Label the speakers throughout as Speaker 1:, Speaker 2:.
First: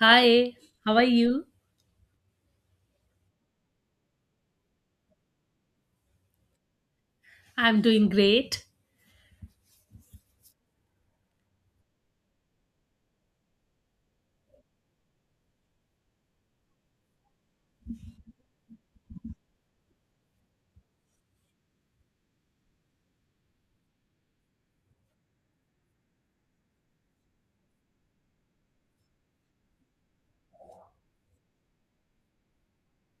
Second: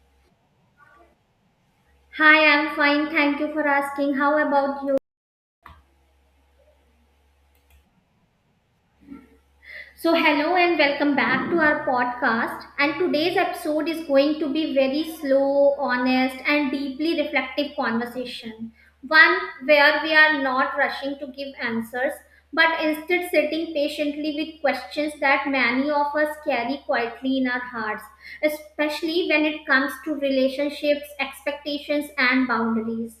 Speaker 1: Hi, how are you?
Speaker 2: Hi, I'm fine. Thank you for asking. How about you?
Speaker 1: I'm doing great.
Speaker 2: Hello and welcome back to our podcast. And today's episode is going to be very slow, honest, and deeply reflective conversation. One where we are not rushing to give answers, but instead sitting patiently with questions that many of us carry quietly in our hearts, especially when it comes to relationships, expectations, and boundaries.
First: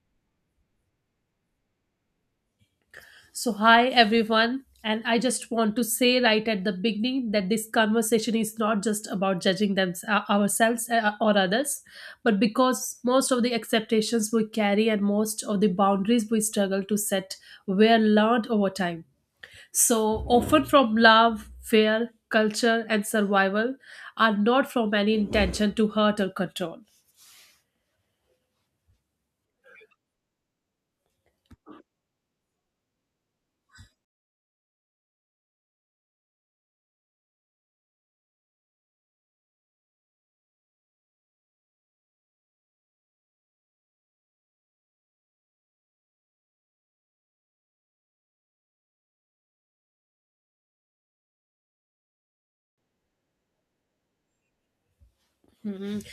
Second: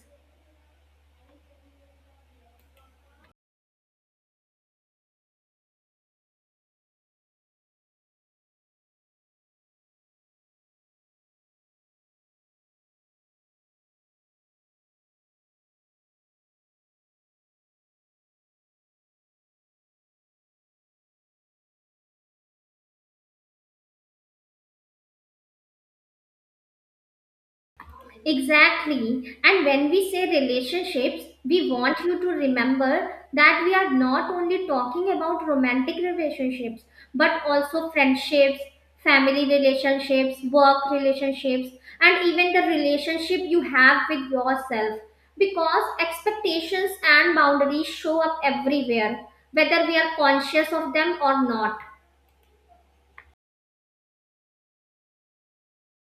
Speaker 1: So, hi everyone. And I just want to say right at the beginning that this conversation is not just about judging them, ourselves or others, but because most of the expectations we carry and most of the boundaries we struggle to set were learned over time. So, often from love, fear, culture, and survival are not from any intention to hurt or control.
Speaker 2: Exactly. And when we say relationships, we want you to remember that we are not only talking about romantic relationships, but also friendships, family relationships, work relationships, and even the relationship you have with yourself. Because expectations and boundaries show up everywhere, whether we are conscious of them or not.
Speaker 1: Mhm.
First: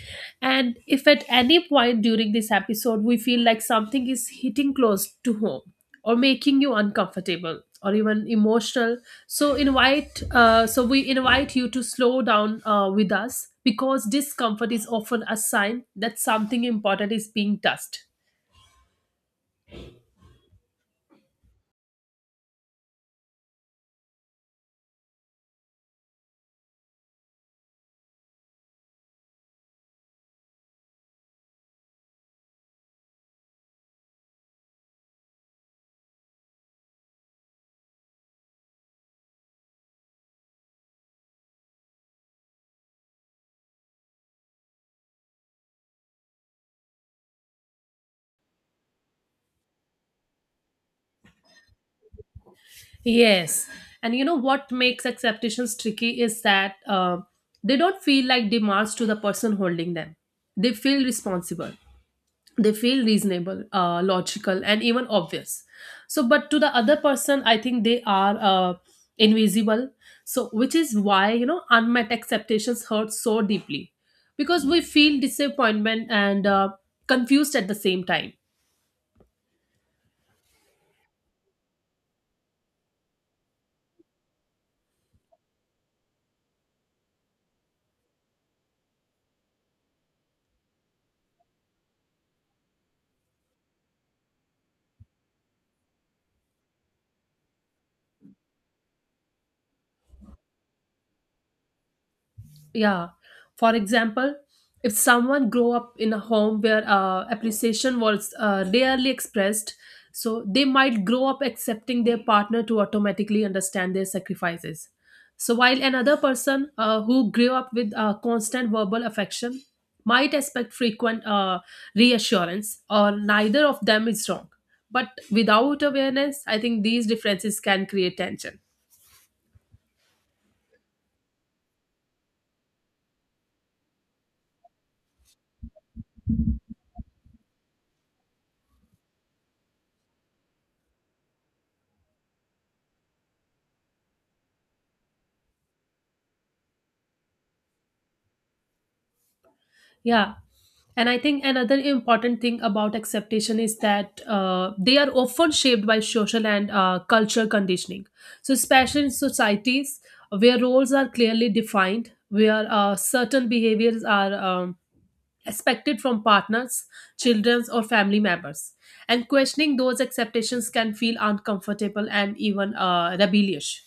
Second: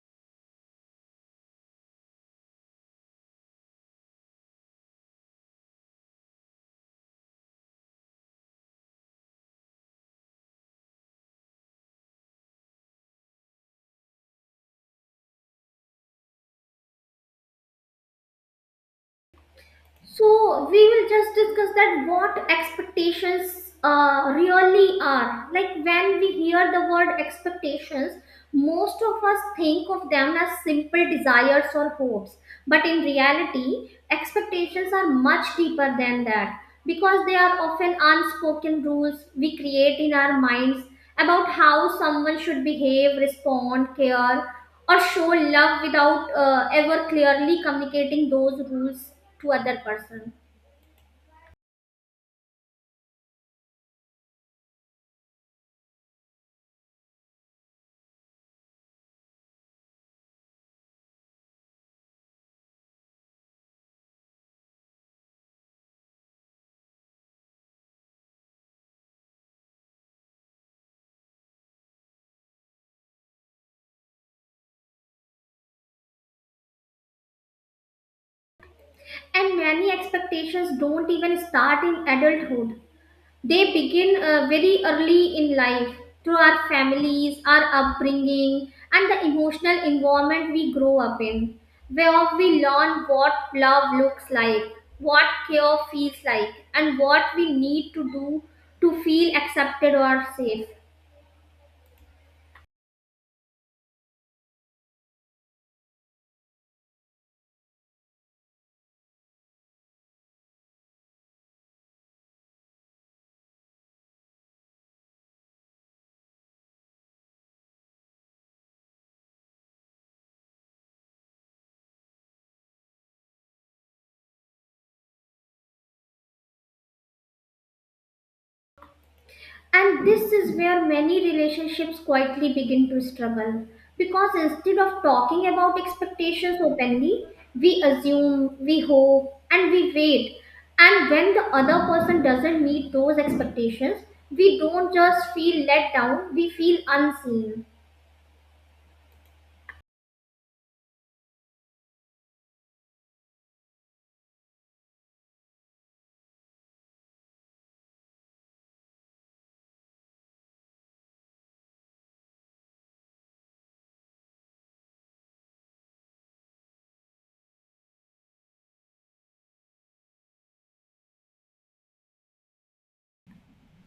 Speaker 1: And if at any point during this episode we feel like something is hitting close to home or making you uncomfortable or even emotional, so invite so we invite you to slow down with us because discomfort is often a sign that something important is being touched.
Speaker 2: So we will just discuss that what expectations really are. Like when we hear the word expectations, most of us think of them as simple desires or hopes. But in reality, expectations are much deeper than that because they are often unspoken rules we create in our minds about how someone should behave, respond, care, or show love without ever clearly communicating those rules to other person.
Speaker 1: Yes, and you know what makes acceptations tricky is that they don't feel like demands to the person holding them; they feel responsible, they feel reasonable, logical and even obvious. So but to the other person I think they are invisible, so which is why, you know, unmet expectations hurt so deeply because we feel disappointment and confused at the same time.
Speaker 2: And many expectations don't even start in adulthood. They begin very early in life, through our families, our upbringing, and the emotional environment we grow up in, where we learn what love looks like, what care feels like, and what we need to do to feel accepted or safe.
Speaker 1: Yeah. For example, if someone grew up in a home where appreciation was rarely expressed, so they might grow up accepting their partner to automatically understand their sacrifices. So while another person who grew up with constant verbal affection might expect frequent reassurance, or neither of them is wrong. But without awareness, I think these differences can create tension.
Speaker 2: And this is where many relationships quietly begin to struggle, because instead of talking about expectations openly, we assume, we hope, and we wait. And when the other person doesn't meet those expectations, we don't just feel let down, we feel unseen.
Speaker 1: Yeah. And I think another important thing about acceptation is that they are often shaped by social and cultural conditioning. So, especially in societies where roles are clearly defined, where certain behaviors are expected from partners, children, or family members. And questioning those acceptations can feel uncomfortable and even rebellious.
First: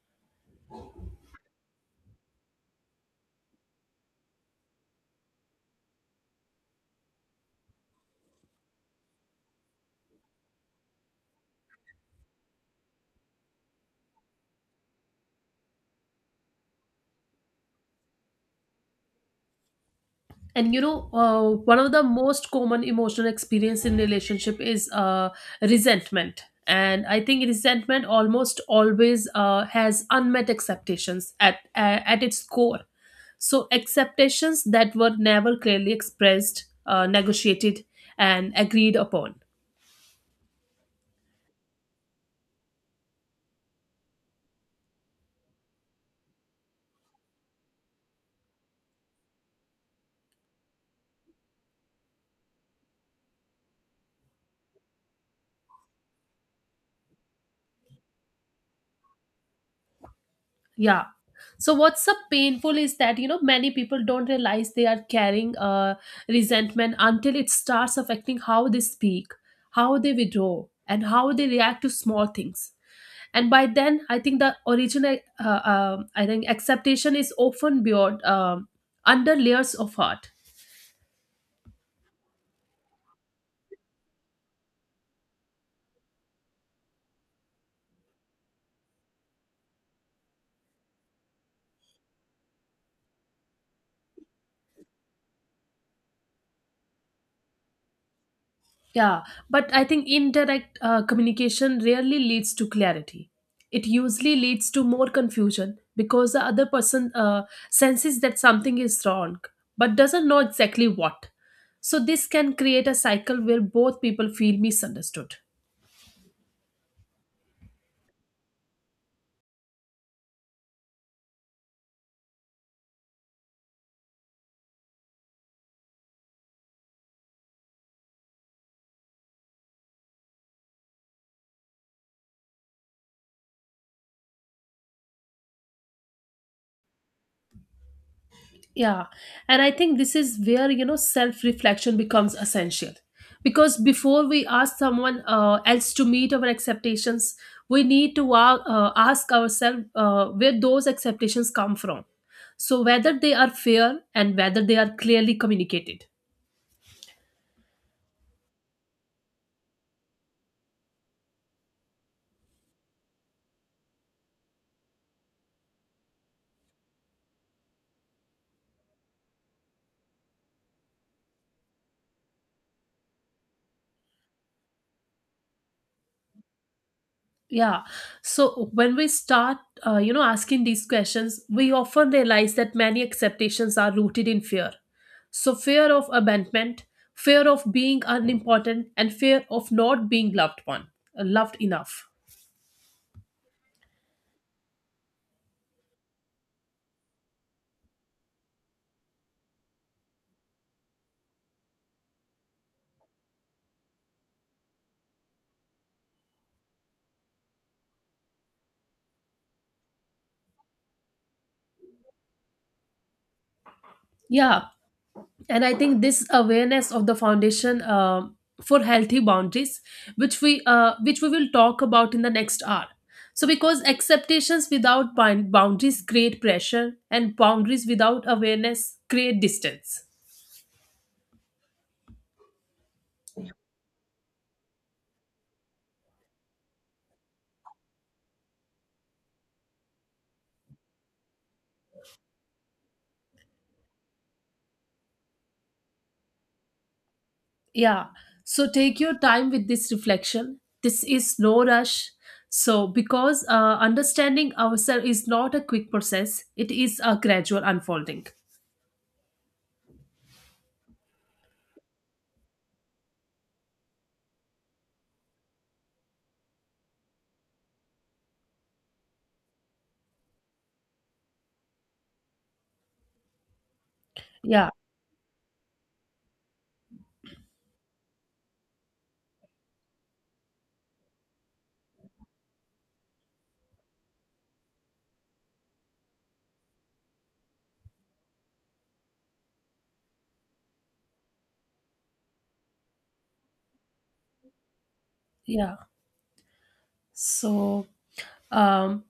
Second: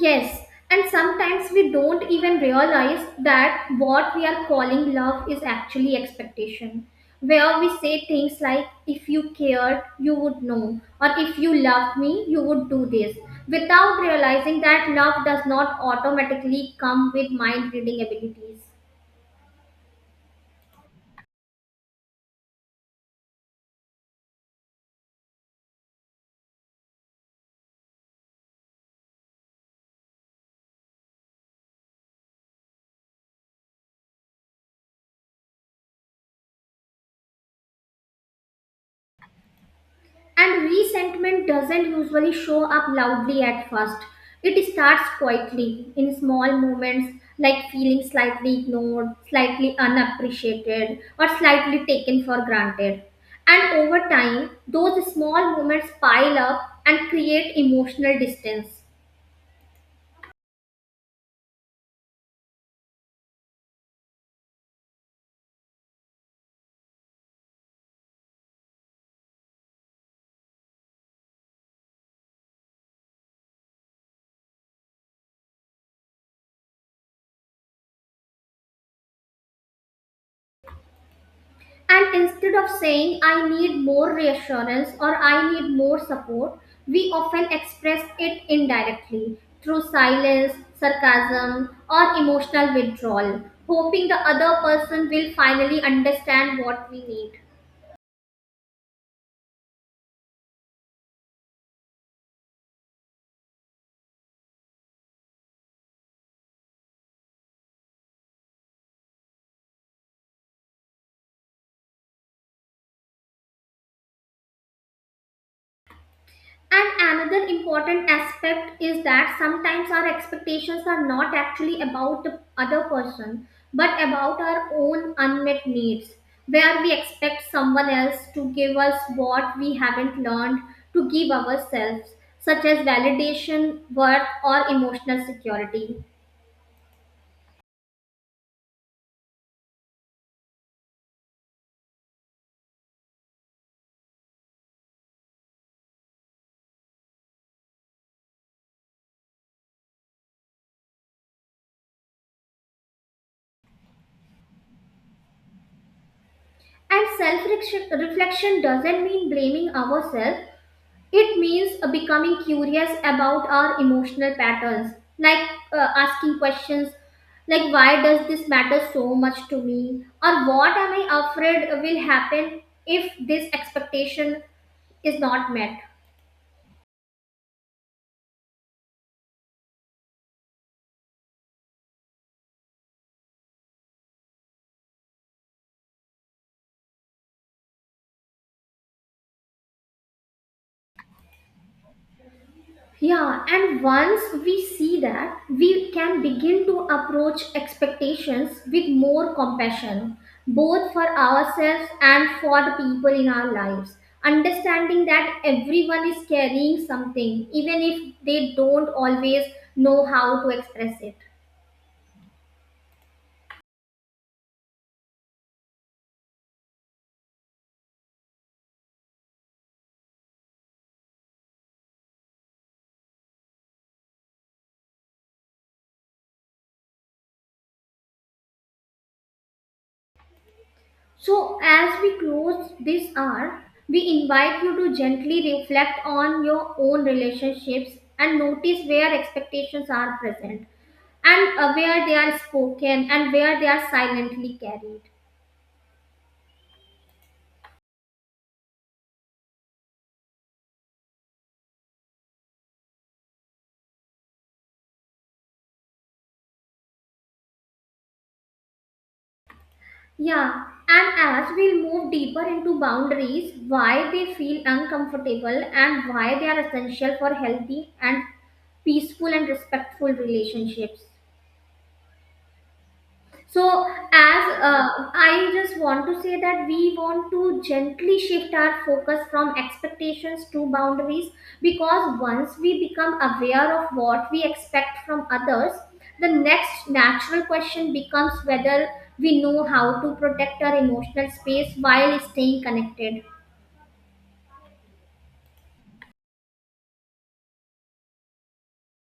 Speaker 2: Yes, and sometimes we don't even realize that what we are calling love is actually expectation. Where we say things like, if you cared, you would know, or if you loved me, you would do this, without realizing that love does not automatically come with mind reading abilities.
Speaker 1: And you know, one of the most common emotional experience in relationship is resentment, and I think resentment almost always has unmet expectations at its core, so expectations that were never clearly expressed, negotiated and agreed upon.
Speaker 2: And resentment doesn't usually show up loudly at first. It starts quietly in small moments like feeling slightly ignored, slightly unappreciated, or slightly taken for granted. And over time, those small moments pile up and create emotional distance.
Speaker 1: Yeah. So what's so painful is that, you know, many people don't realize they are carrying resentment until it starts affecting how they speak, how they withdraw, and how they react to small things. And by then, I think the original acceptation is often beyond under layers of hurt.
Speaker 2: And instead of saying, I need more reassurance or I need more support, we often express it indirectly through silence, sarcasm, or emotional withdrawal, hoping the other person will finally understand what we need.
Speaker 1: Yeah, but I think indirect communication rarely leads to clarity. It usually leads to more confusion because the other person senses that something is wrong but doesn't know exactly what. So, this can create a cycle where both people feel misunderstood.
Speaker 2: And another important aspect is that sometimes our expectations are not actually about the other person, but about our own unmet needs, where we expect someone else to give us what we haven't learned to give ourselves, such as validation, worth, or emotional security.
Speaker 1: Yeah. And I think this is where, you know, self reflection becomes essential. Because before we ask someone else to meet our expectations, we need to ask ourselves where those expectations come from. So, whether they are fair and whether they are clearly communicated.
Speaker 2: And self reflection doesn't mean blaming ourselves. It means becoming curious about our emotional patterns, like asking questions like, why does this matter so much to me? Or what am I afraid will happen if this expectation is not met?
Speaker 1: Yeah. So when we start, you know, asking these questions, we often realize that many acceptations are rooted in fear. So fear of abandonment, fear of being unimportant, and fear of not being loved enough.
Speaker 2: Yeah, and once we see that, we can begin to approach expectations with more compassion, both for ourselves and for the people in our lives. Understanding that everyone is carrying something, even if they don't always know how to express it.
Speaker 1: Yeah. And I think this awareness of the foundation for healthy boundaries, which we will talk about in the next hour. So because acceptations without boundaries create pressure and boundaries without awareness create distance.
Speaker 2: So, as we close this hour, we invite you to gently reflect on your own relationships and notice where expectations are present, and where they are spoken and where they are silently carried.
Speaker 1: Yeah, so take your time with this reflection, this is no rush. So because understanding ourselves is not a quick process, it is a gradual unfolding.
Speaker 2: Yeah, and as we move deeper into boundaries, why they feel uncomfortable and why they are essential for healthy and peaceful and respectful relationships. So, as
Speaker 1: Yeah,
Speaker 2: I just want to say that we want to gently shift our focus from expectations to boundaries, because once we become aware of what we expect from others, the next natural question becomes whether we know how to protect our emotional space while staying connected.
Speaker 1: yeah. so um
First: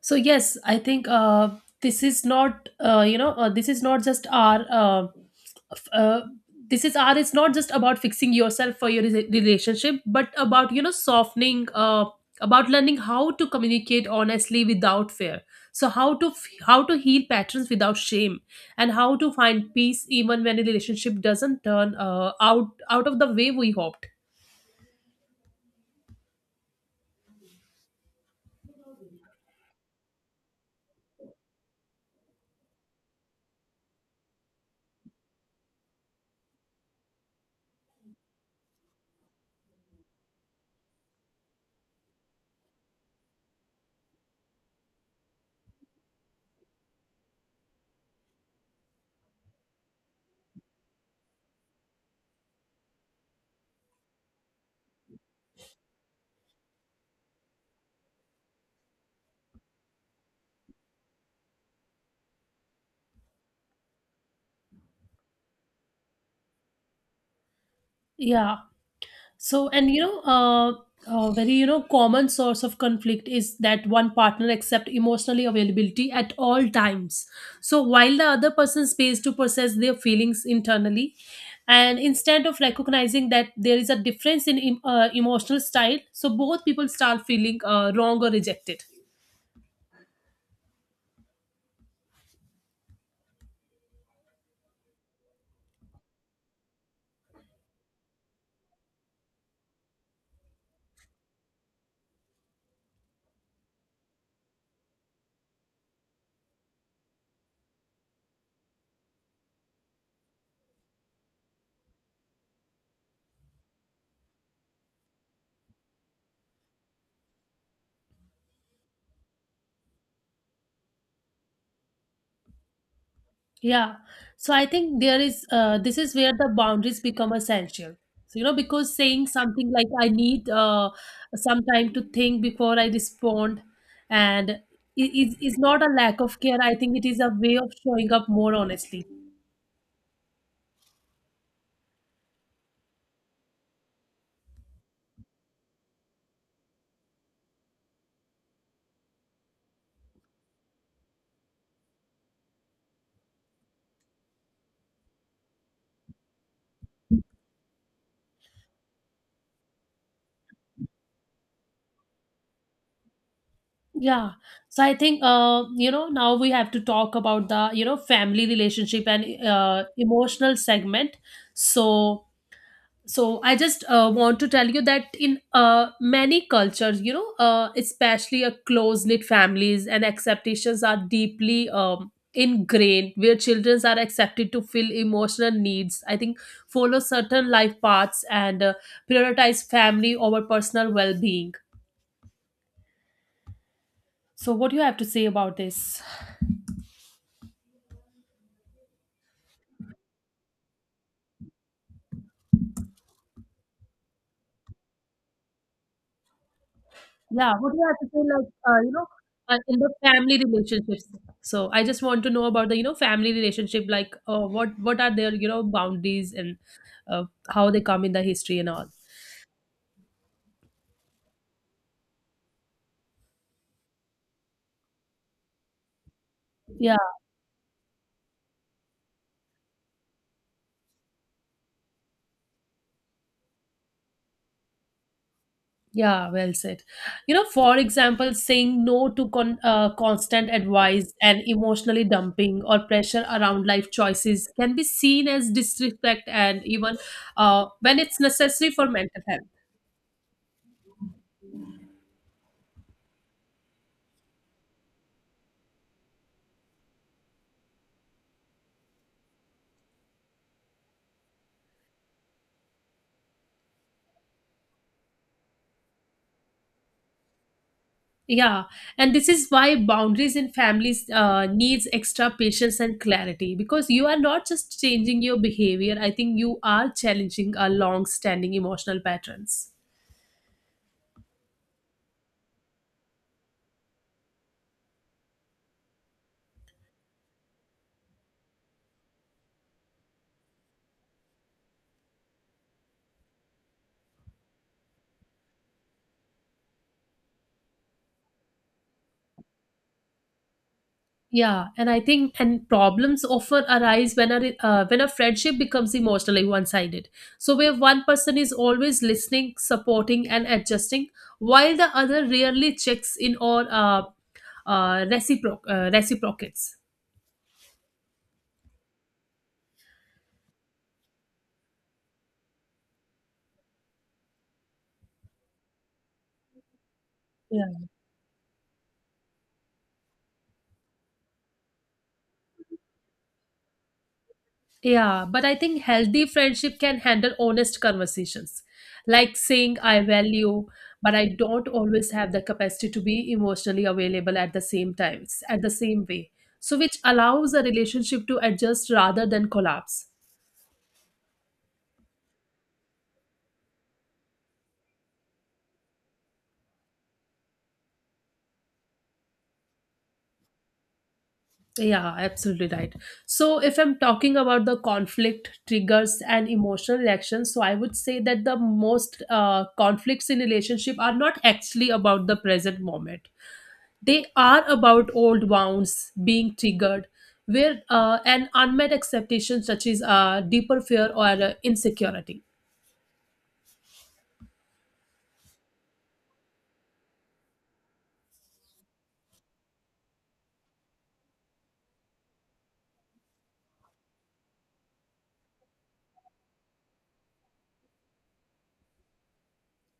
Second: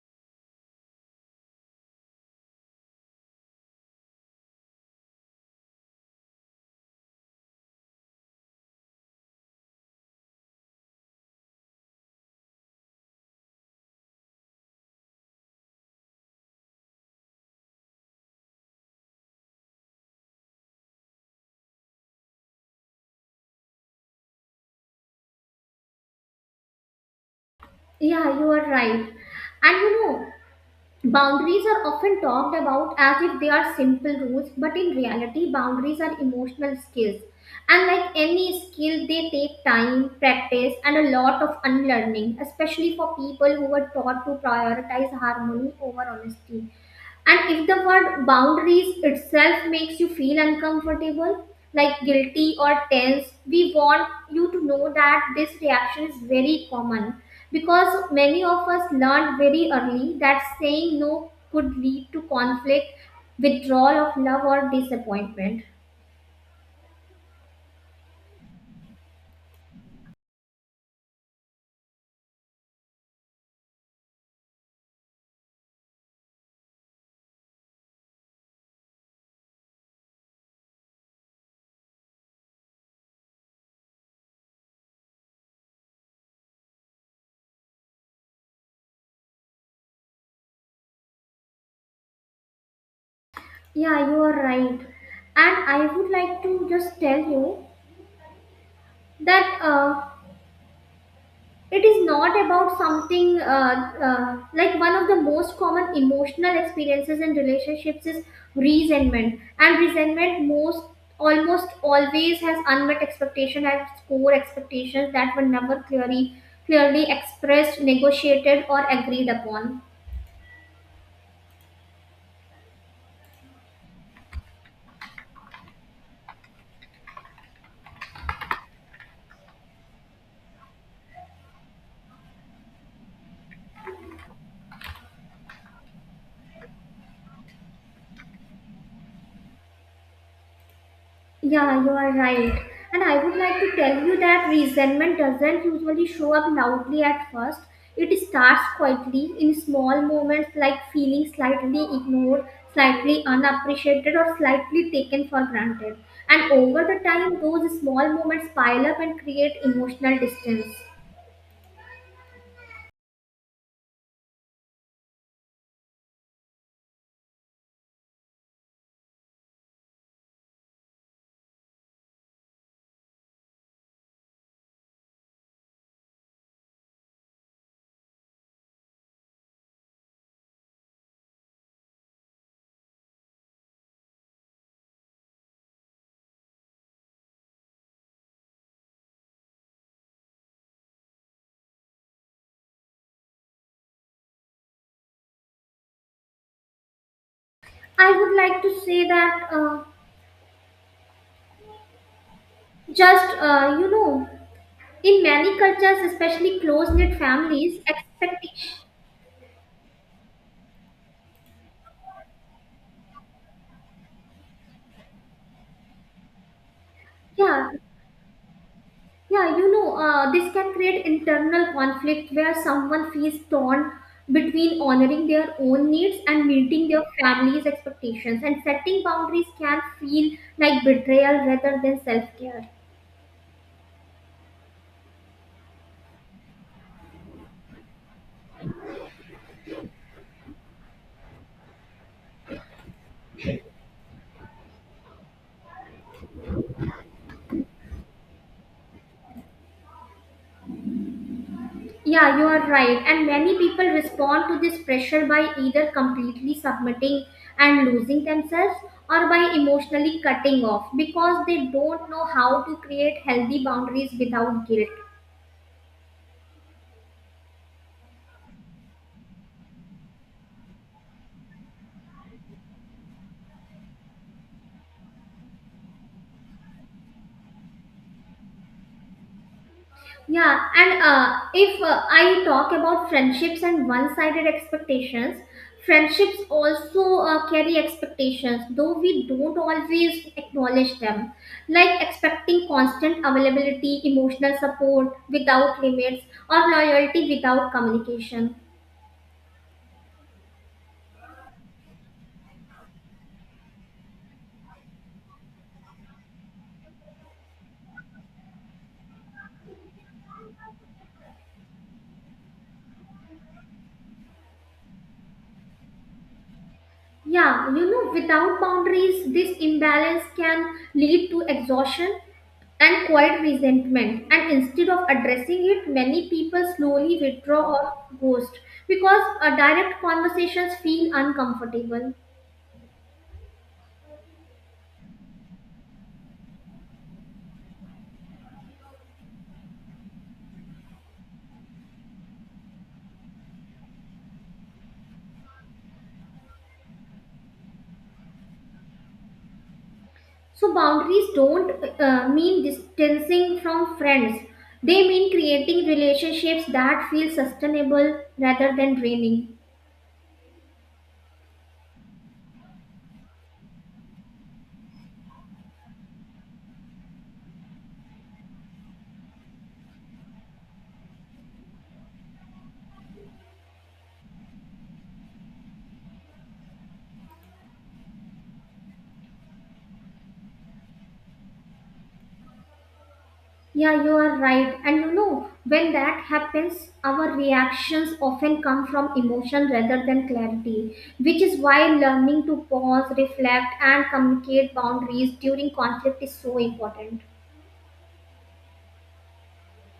Speaker 1: yes, I think this is not, you know, this is not just our, f- uh, this is our, it's not just about fixing yourself for your relationship, but about, you know, softening, about learning how to communicate honestly without fear, so how to how to heal patterns without shame, and how to find peace even when a relationship doesn't turn out of the way we hoped.
Speaker 2: Yeah, you are right. And you know, boundaries are often talked about as if they are simple rules, but in reality, boundaries are emotional skills. And like any skill, they take time, practice, and a lot of unlearning, especially for people who were taught to prioritize harmony over honesty. And if the word boundaries itself makes you feel uncomfortable, like guilty or tense, we want you to know that this reaction is very common because many of us learned very early that saying no could lead to conflict, withdrawal of love, or disappointment.
Speaker 1: Yeah. So, and you know, a very, you know, common source of conflict is that one partner accept emotionally availability at all times. So while the other person pays to process their feelings internally, and instead of recognizing that there is a difference in emotional style, so both people start feeling wrong or rejected.
Speaker 2: Yeah, you are right. And I would like to just tell you that it is not about something like one of the most common emotional experiences in relationships is resentment, and resentment most almost always has unmet expectation, has core expectations that were never clearly expressed, negotiated, or agreed upon.
Speaker 1: Yeah. So I think there is this is where the boundaries become essential. So you know, because saying something like, I need some time to think before I respond, and it is not a lack of care. I think it is a way of showing up more honestly.
Speaker 2: Yeah, you are right. And I would like to tell you that resentment doesn't usually show up loudly at first. It starts quietly in small moments like feeling slightly ignored, slightly unappreciated, or slightly taken for granted. And over the time, those small moments pile up and create emotional distance.
Speaker 1: Yeah. So I think, you know, now we have to talk about the, you know, family relationship and emotional segment. So so I just want to tell you that in many cultures, you know, especially a close knit families, and acceptations are deeply ingrained, where children are accepted to fill emotional needs, I think, follow certain life paths, and prioritize family over personal well being. So what do you have to say about this?
Speaker 2: I would like to say that you know, in many cultures, especially close knit
Speaker 1: Yeah, what
Speaker 2: families,
Speaker 1: do I have to say? Like,
Speaker 2: expectation.
Speaker 1: you know, in the family relationships. So I just want to know about the, you know, family relationship. Like, what are their, you know, boundaries, and how
Speaker 2: Yeah,
Speaker 1: they come in the history and all.
Speaker 2: Yeah, you know, this can create internal conflict where someone feels torn between honoring their own needs and meeting
Speaker 1: Yeah,
Speaker 2: their family's expectations. And setting boundaries can feel like betrayal rather than self care.
Speaker 1: yeah, well said. You know, for example, saying no to constant advice and emotionally dumping or pressure around life choices can be seen as disrespect and even when it's necessary for mental health.
Speaker 2: Yeah, you are right. And many people respond to this pressure by either completely submitting and losing themselves, or by emotionally cutting off because they don't know how to create healthy boundaries without guilt.
Speaker 1: Yeah, and this is why boundaries in families needs extra patience and clarity, because you are not just changing your behavior. I think you are challenging a long-standing emotional patterns.
Speaker 2: Yeah, and if I talk about friendships and one sided expectations, friendships also carry expectations, though we don't always acknowledge them. Like expecting constant availability, emotional support without limits, or loyalty without communication.
Speaker 1: Yeah, and I think and problems often arise when a friendship becomes emotionally one-sided. So where one person is always listening, supporting, and adjusting, while the other rarely checks in or reciprocates.
Speaker 2: Yeah, you know, without boundaries, this imbalance can lead to exhaustion and quiet resentment. And instead of addressing it, many people slowly withdraw or ghost because direct conversations feel uncomfortable.
Speaker 1: Yeah, but I think healthy friendship can handle honest conversations, like saying, I value, but I don't always have the capacity to be emotionally available at the same times, at the same way. So, which allows a relationship to adjust rather than collapse.
Speaker 2: So, boundaries don't mean distancing from friends, they mean creating relationships that feel sustainable rather than draining.
Speaker 1: Yeah, absolutely right. So, if I'm talking about the conflict triggers and emotional reactions, so I would say that the most conflicts in relationship are not actually about the present moment. They are about old wounds being triggered, where an unmet expectation touches a deeper fear or insecurity.
Speaker 2: Yeah, you are right. And you know, when that happens, our reactions often come from emotion rather than clarity, which is why learning to pause, reflect, and communicate boundaries during conflict is so important.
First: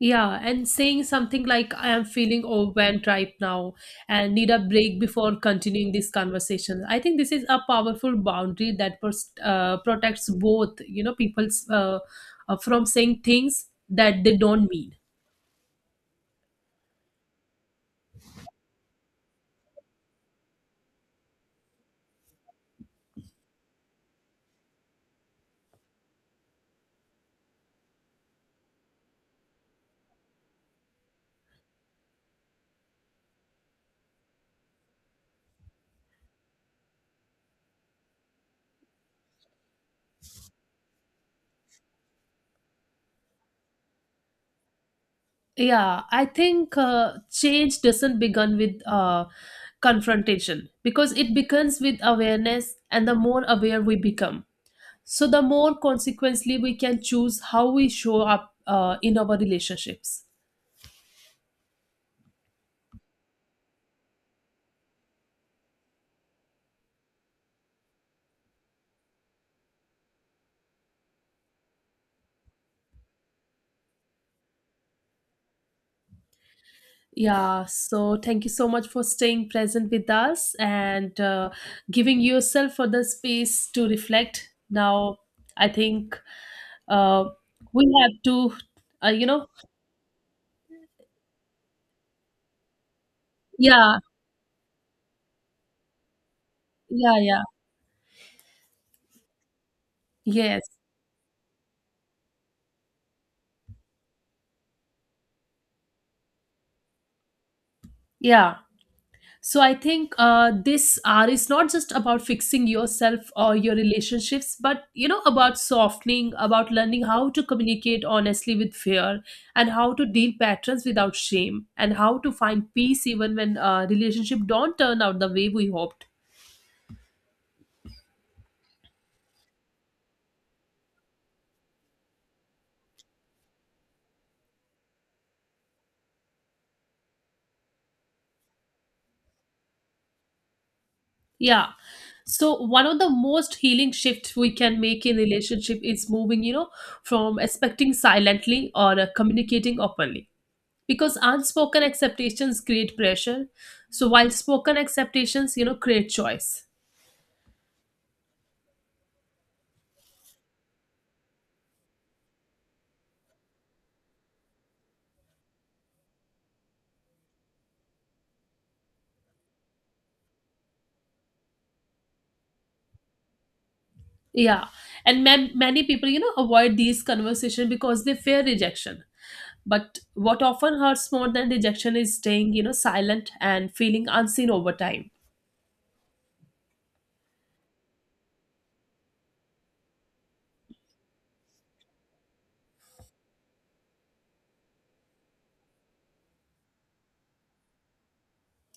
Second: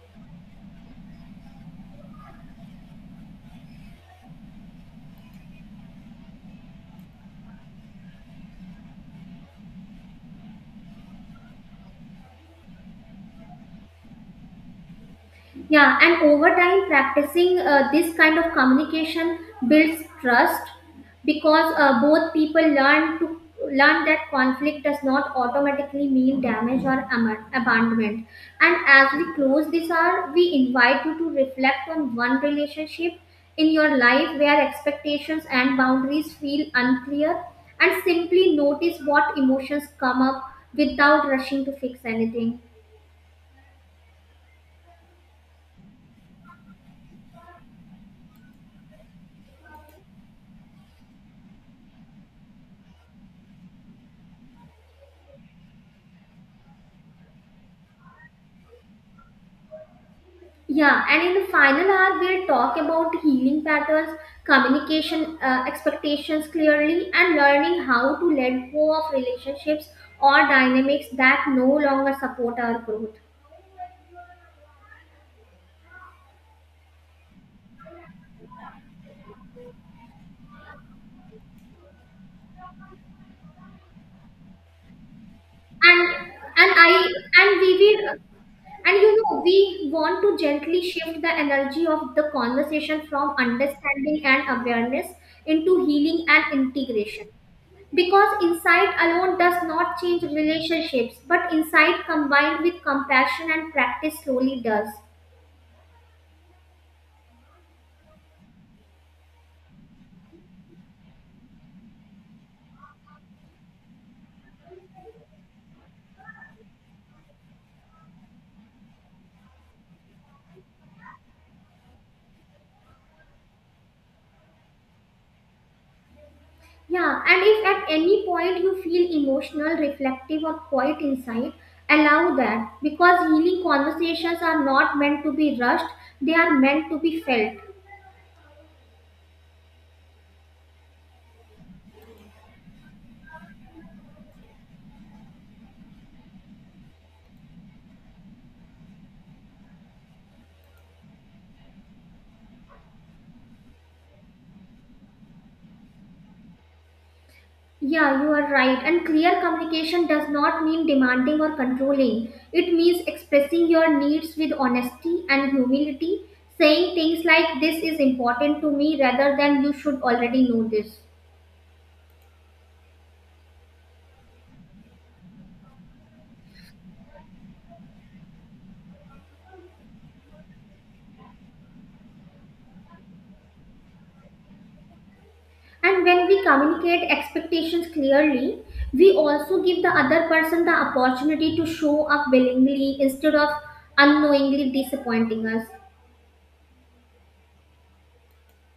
Speaker 1: Yeah, and saying something like, I am feeling overwhelmed right now and need a break before continuing this conversation. I think this is a powerful boundary that protects both, you know, people's, from saying things that they don't mean.
Speaker 2: Yeah, and over time, practicing this kind of communication builds trust because both people learn that conflict does not automatically mean damage or abandonment. And as we close this hour, we invite you to reflect on one relationship in your life where expectations and boundaries feel unclear, and simply notice what emotions come up without rushing to fix anything.
Speaker 1: Yeah, I think, change doesn't begin with confrontation because it begins with awareness, and the more aware we become, so the more consequently we can choose how we show up in our relationships.
Speaker 2: Yeah, and in the final hour, we'll talk about healing patterns, communication expectations clearly, and learning how to let go of relationships or dynamics that no longer support our growth.
Speaker 1: Yeah, so thank you so much for staying present with us and giving yourself for the space to reflect. Now, I
Speaker 2: And
Speaker 1: think
Speaker 2: and I
Speaker 1: uh,
Speaker 2: and we
Speaker 1: we
Speaker 2: will
Speaker 1: have to,
Speaker 2: and you
Speaker 1: you
Speaker 2: know,
Speaker 1: know,
Speaker 2: we want to gently shift the energy of the conversation from
Speaker 1: yeah,
Speaker 2: understanding and awareness into healing and
Speaker 1: yeah,
Speaker 2: integration.
Speaker 1: yeah,
Speaker 2: Because insight alone does not change
Speaker 1: yes,
Speaker 2: relationships, but insight combined with compassion and practice slowly does.
Speaker 1: yeah. So I think this R is not just about fixing yourself or your relationships, but you know, about softening, about learning how to communicate honestly with fear, and how to deal patterns without shame, and how to find peace even when relationship don't turn out the way we hoped.
Speaker 2: Yeah, and if at any point you feel emotional, reflective, or quiet insight, allow that because healing conversations are not meant to be rushed, they are meant to be felt.
Speaker 1: Yeah. So one of the most healing shifts we can make in relationship is moving, you know, from expecting silently or communicating openly, because unspoken acceptations create pressure, so while spoken acceptations, you know, create choice.
Speaker 2: Yeah, you are right. And clear communication does not mean demanding or controlling. It means expressing your needs with honesty and humility, saying things like, this is important to me, rather than you should already know this.
Speaker 1: Yeah, and many people, you know, avoid these conversations because they fear rejection, but what often hurts more than rejection is staying, you know, silent and feeling unseen over time.
Speaker 2: And when we communicate expectations clearly, we also give the other person the opportunity to show up willingly instead of unknowingly disappointing us.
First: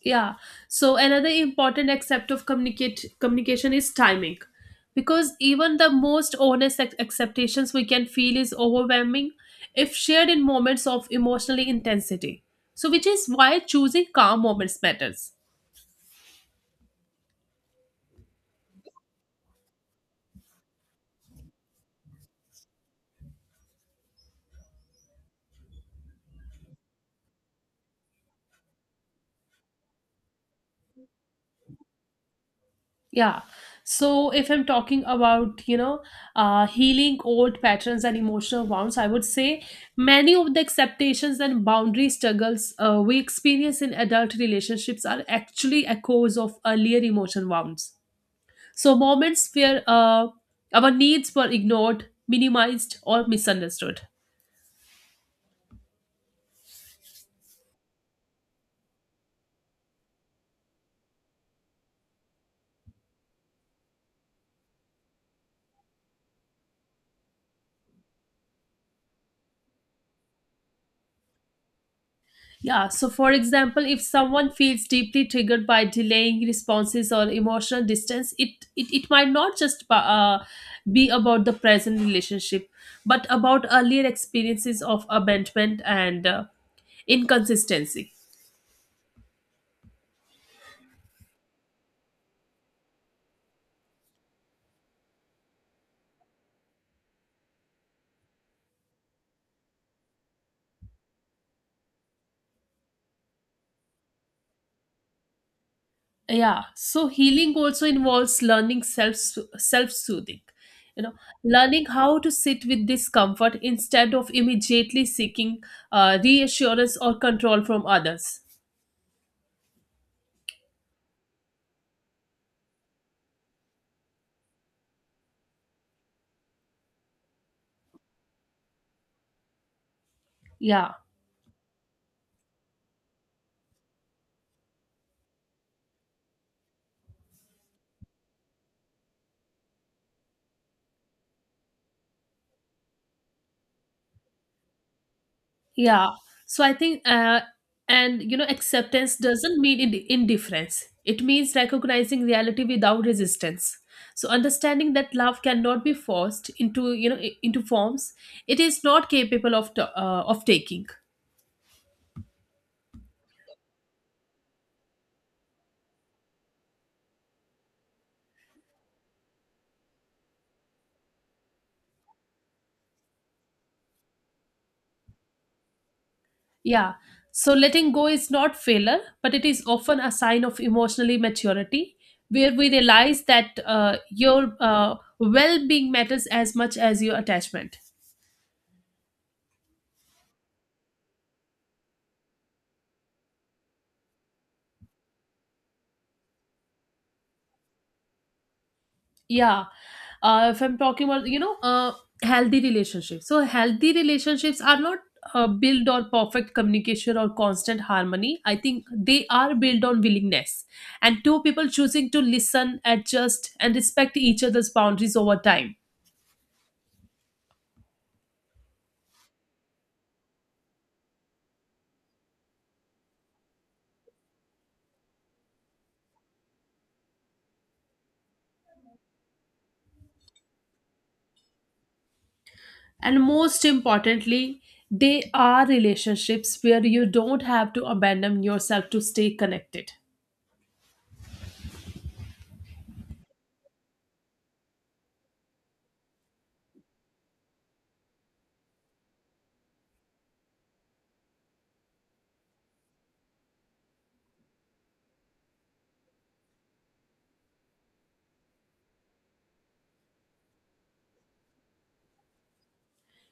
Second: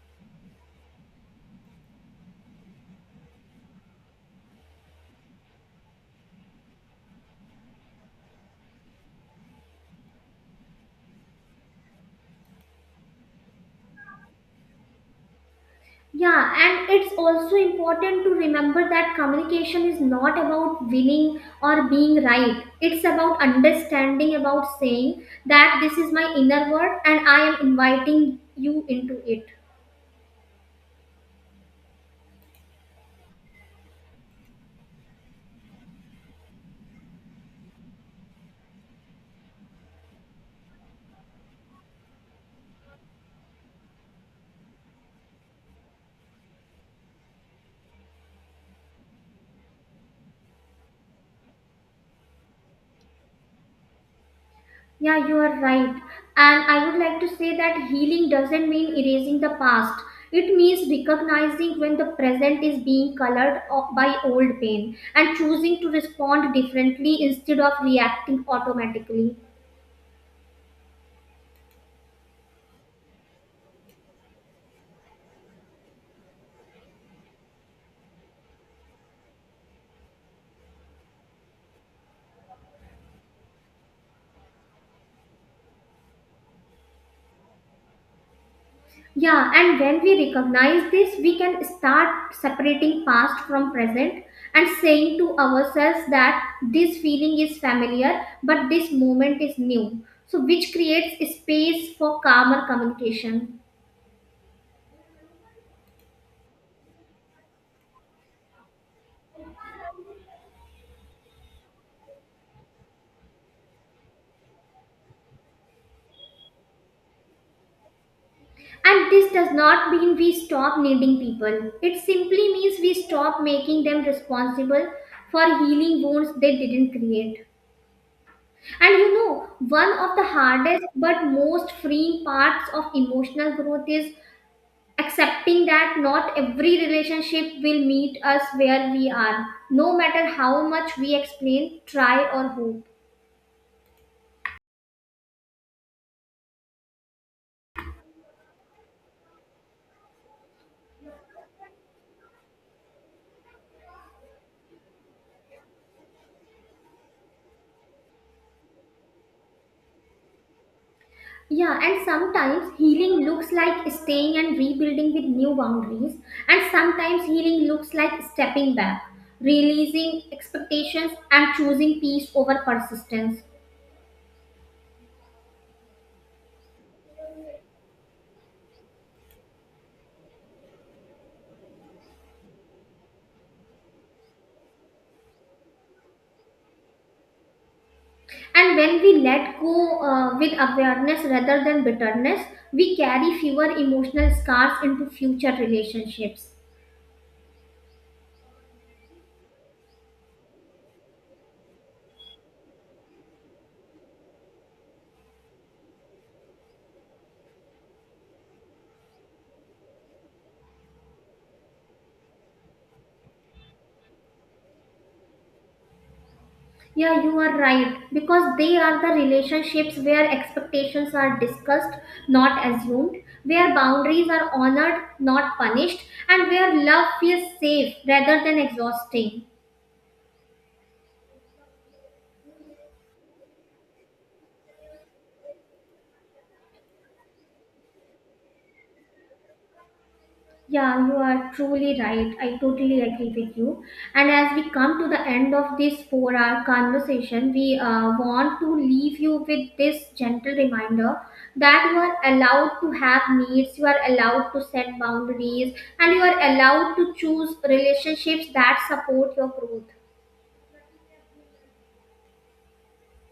Speaker 1: Yeah, so another important aspect of communicate communication is timing, because even the most honest acceptations we can feel is overwhelming if shared in moments of emotional intensity, so which is why choosing calm moments matters.
Speaker 2: Yeah, and it's also important to remember that communication is not about winning or being right. It's about understanding, about saying that this is my inner world and I am inviting you into it.
Speaker 1: Yeah. So if I'm talking about, you know, healing old patterns and emotional wounds, I would say many of the acceptations and boundary struggles we experience in adult relationships are actually echoes of earlier emotional wounds. So moments where our needs were ignored, minimized, or misunderstood.
Speaker 2: Yeah, you are right. And I would like to say that healing doesn't mean erasing the past. It means recognizing when the present is being by old pain and choosing to respond differently instead of reacting automatically.
Speaker 1: Yeah, so for example, if someone feels deeply triggered by delaying responses or emotional distance, it might not just be about the present relationship, but about earlier experiences of abandonment and inconsistency.
Speaker 2: Yeah, and when we recognize this, we can start separating past from present and saying to ourselves that this feeling is familiar, but this moment is new. So, which creates space for calmer communication.
Speaker 1: Yeah, so healing also involves learning self soothing. You know, learning how to sit with discomfort instead of immediately seeking reassurance or control from others.
Speaker 2: And this does not mean we stop needing people, it simply means we stop making them responsible for healing wounds they didn't create. And you know, one of the hardest
Speaker 1: Yeah.
Speaker 2: but most freeing parts of emotional growth is accepting that not every relationship will meet us where we are, no matter how much we explain, try, or hope.
Speaker 1: Yeah. So I think, and you know, acceptance doesn't mean indifference. It means recognizing reality without resistance. So understanding that love cannot be forced into, you know, into forms it is not capable of of taking.
Speaker 2: Yeah, and sometimes healing looks like staying and rebuilding with new boundaries, and sometimes healing looks like stepping back, releasing expectations, and choosing peace over persistence.
Speaker 1: Yeah. So letting go is not failure, but it is often a sign of emotionally maturity, where we realize that your well-being matters as much as your attachment.
Speaker 2: And when we let go with awareness rather than bitterness, we carry fewer emotional scars into future relationships.
Speaker 1: Yeah, if I'm talking about, you know, healthy relationships, so healthy relationships are not built on perfect communication or constant harmony. I think they are built on willingness and two people choosing to listen, adjust, and respect each other's boundaries over time.
Speaker 2: Yeah, you are right. Because they are the relationships where expectations are discussed, not assumed, where boundaries are honored, not punished, and where love feels safe rather than exhausting.
Speaker 1: And most importantly, they are relationships where you don't have to abandon yourself to stay connected.
Speaker 2: Yeah, you are truly right. I totally agree with you. And as we come to the end of this 4 hour conversation, we want to leave you with this gentle reminder that you are allowed to have needs, you are allowed to set boundaries, and you are allowed to choose relationships that support your growth.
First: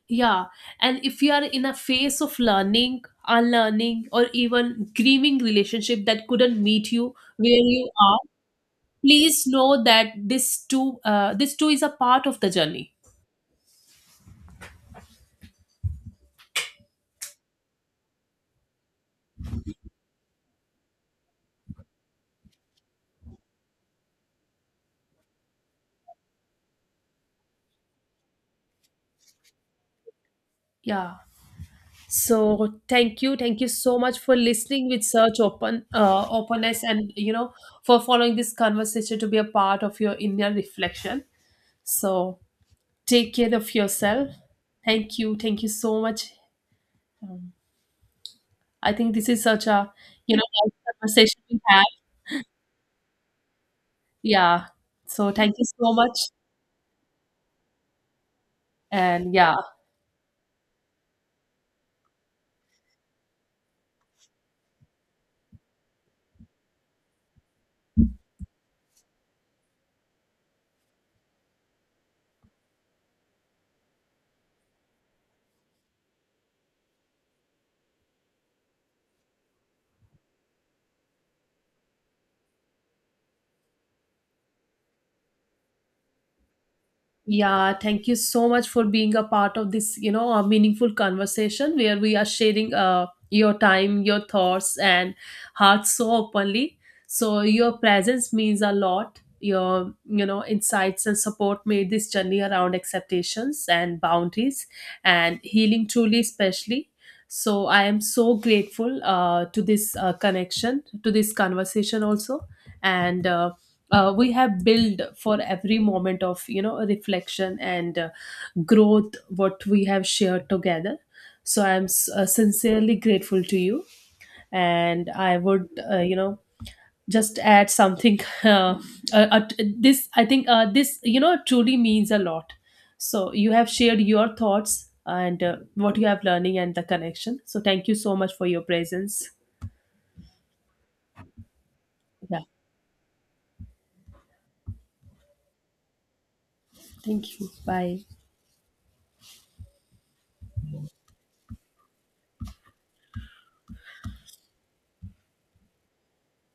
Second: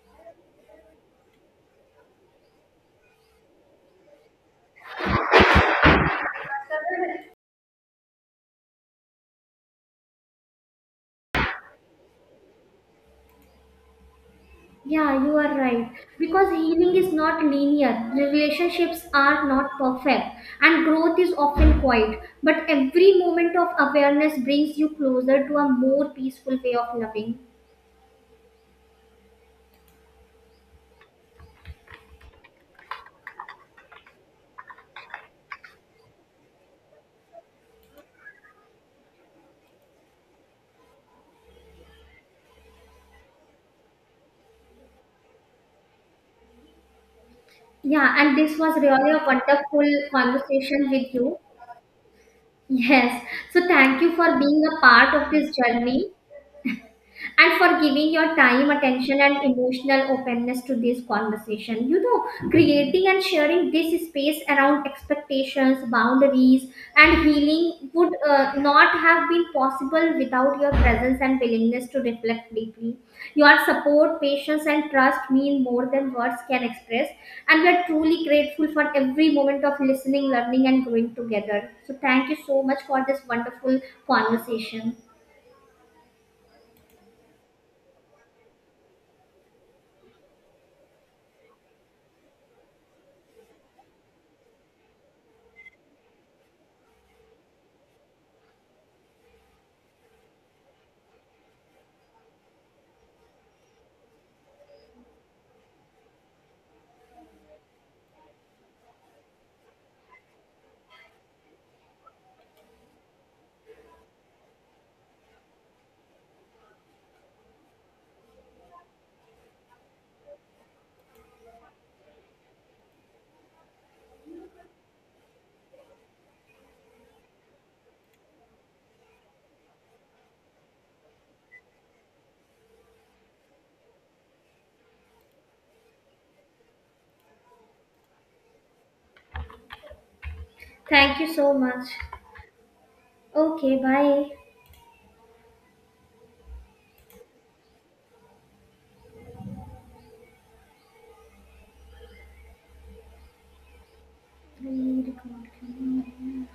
Speaker 1: Yeah, and if you are in a phase of learning, unlearning, or even grieving relationship that couldn't meet you where you are, please know that this too is a part of the journey.
Speaker 2: Yeah, you are right. Because healing is not linear, relationships are not perfect, and growth is often quiet. But every moment of awareness brings you closer to a more peaceful way of loving.
Speaker 1: Yeah. So thank you so much for listening with such open openness, and you know, for following this conversation to be a part of your inner reflection. So take care of yourself. Thank you so much. Um,
Speaker 2: Yeah, and this was
Speaker 1: I
Speaker 2: really
Speaker 1: think
Speaker 2: a
Speaker 1: this is such a,
Speaker 2: wonderful
Speaker 1: you know, nice
Speaker 2: conversation with you.
Speaker 1: conversation we had.
Speaker 2: Yes, so thank you for being
Speaker 1: Yeah.
Speaker 2: a part
Speaker 1: So
Speaker 2: of
Speaker 1: thank
Speaker 2: this
Speaker 1: you so
Speaker 2: journey.
Speaker 1: much,
Speaker 2: And for giving your time, attention,
Speaker 1: and
Speaker 2: and
Speaker 1: yeah.
Speaker 2: emotional openness to this conversation. You know, creating and sharing this space around expectations, boundaries, and healing would not have been possible without your presence and willingness to reflect deeply. Your support, patience, and trust mean more than words can express, and we are truly grateful for every moment of listening, learning, and growing together. So, thank you so much for this wonderful conversation.
Speaker 1: Yeah, thank you so much for being a part of this, you know, a meaningful conversation where we are sharing your time, your thoughts, and hearts so openly. So your presence means a lot. Your, you know, insights and support made this journey around expectations and boundaries and healing truly, especially. So I am so grateful to this connection, to this conversation also, and. We have built for every moment of, you know, reflection and growth what we have shared together. So I'm sincerely grateful to you, and I would, you know, just add something uh, uh, uh, this I think, this, you know, truly means a lot. So you have shared your thoughts and what you have learning and the connection, so thank you so much for your presence.
Speaker 2: Thank you so much.
Speaker 1: Yeah,
Speaker 2: Okay, bye.
Speaker 1: thank you, bye.
Speaker 2: I record.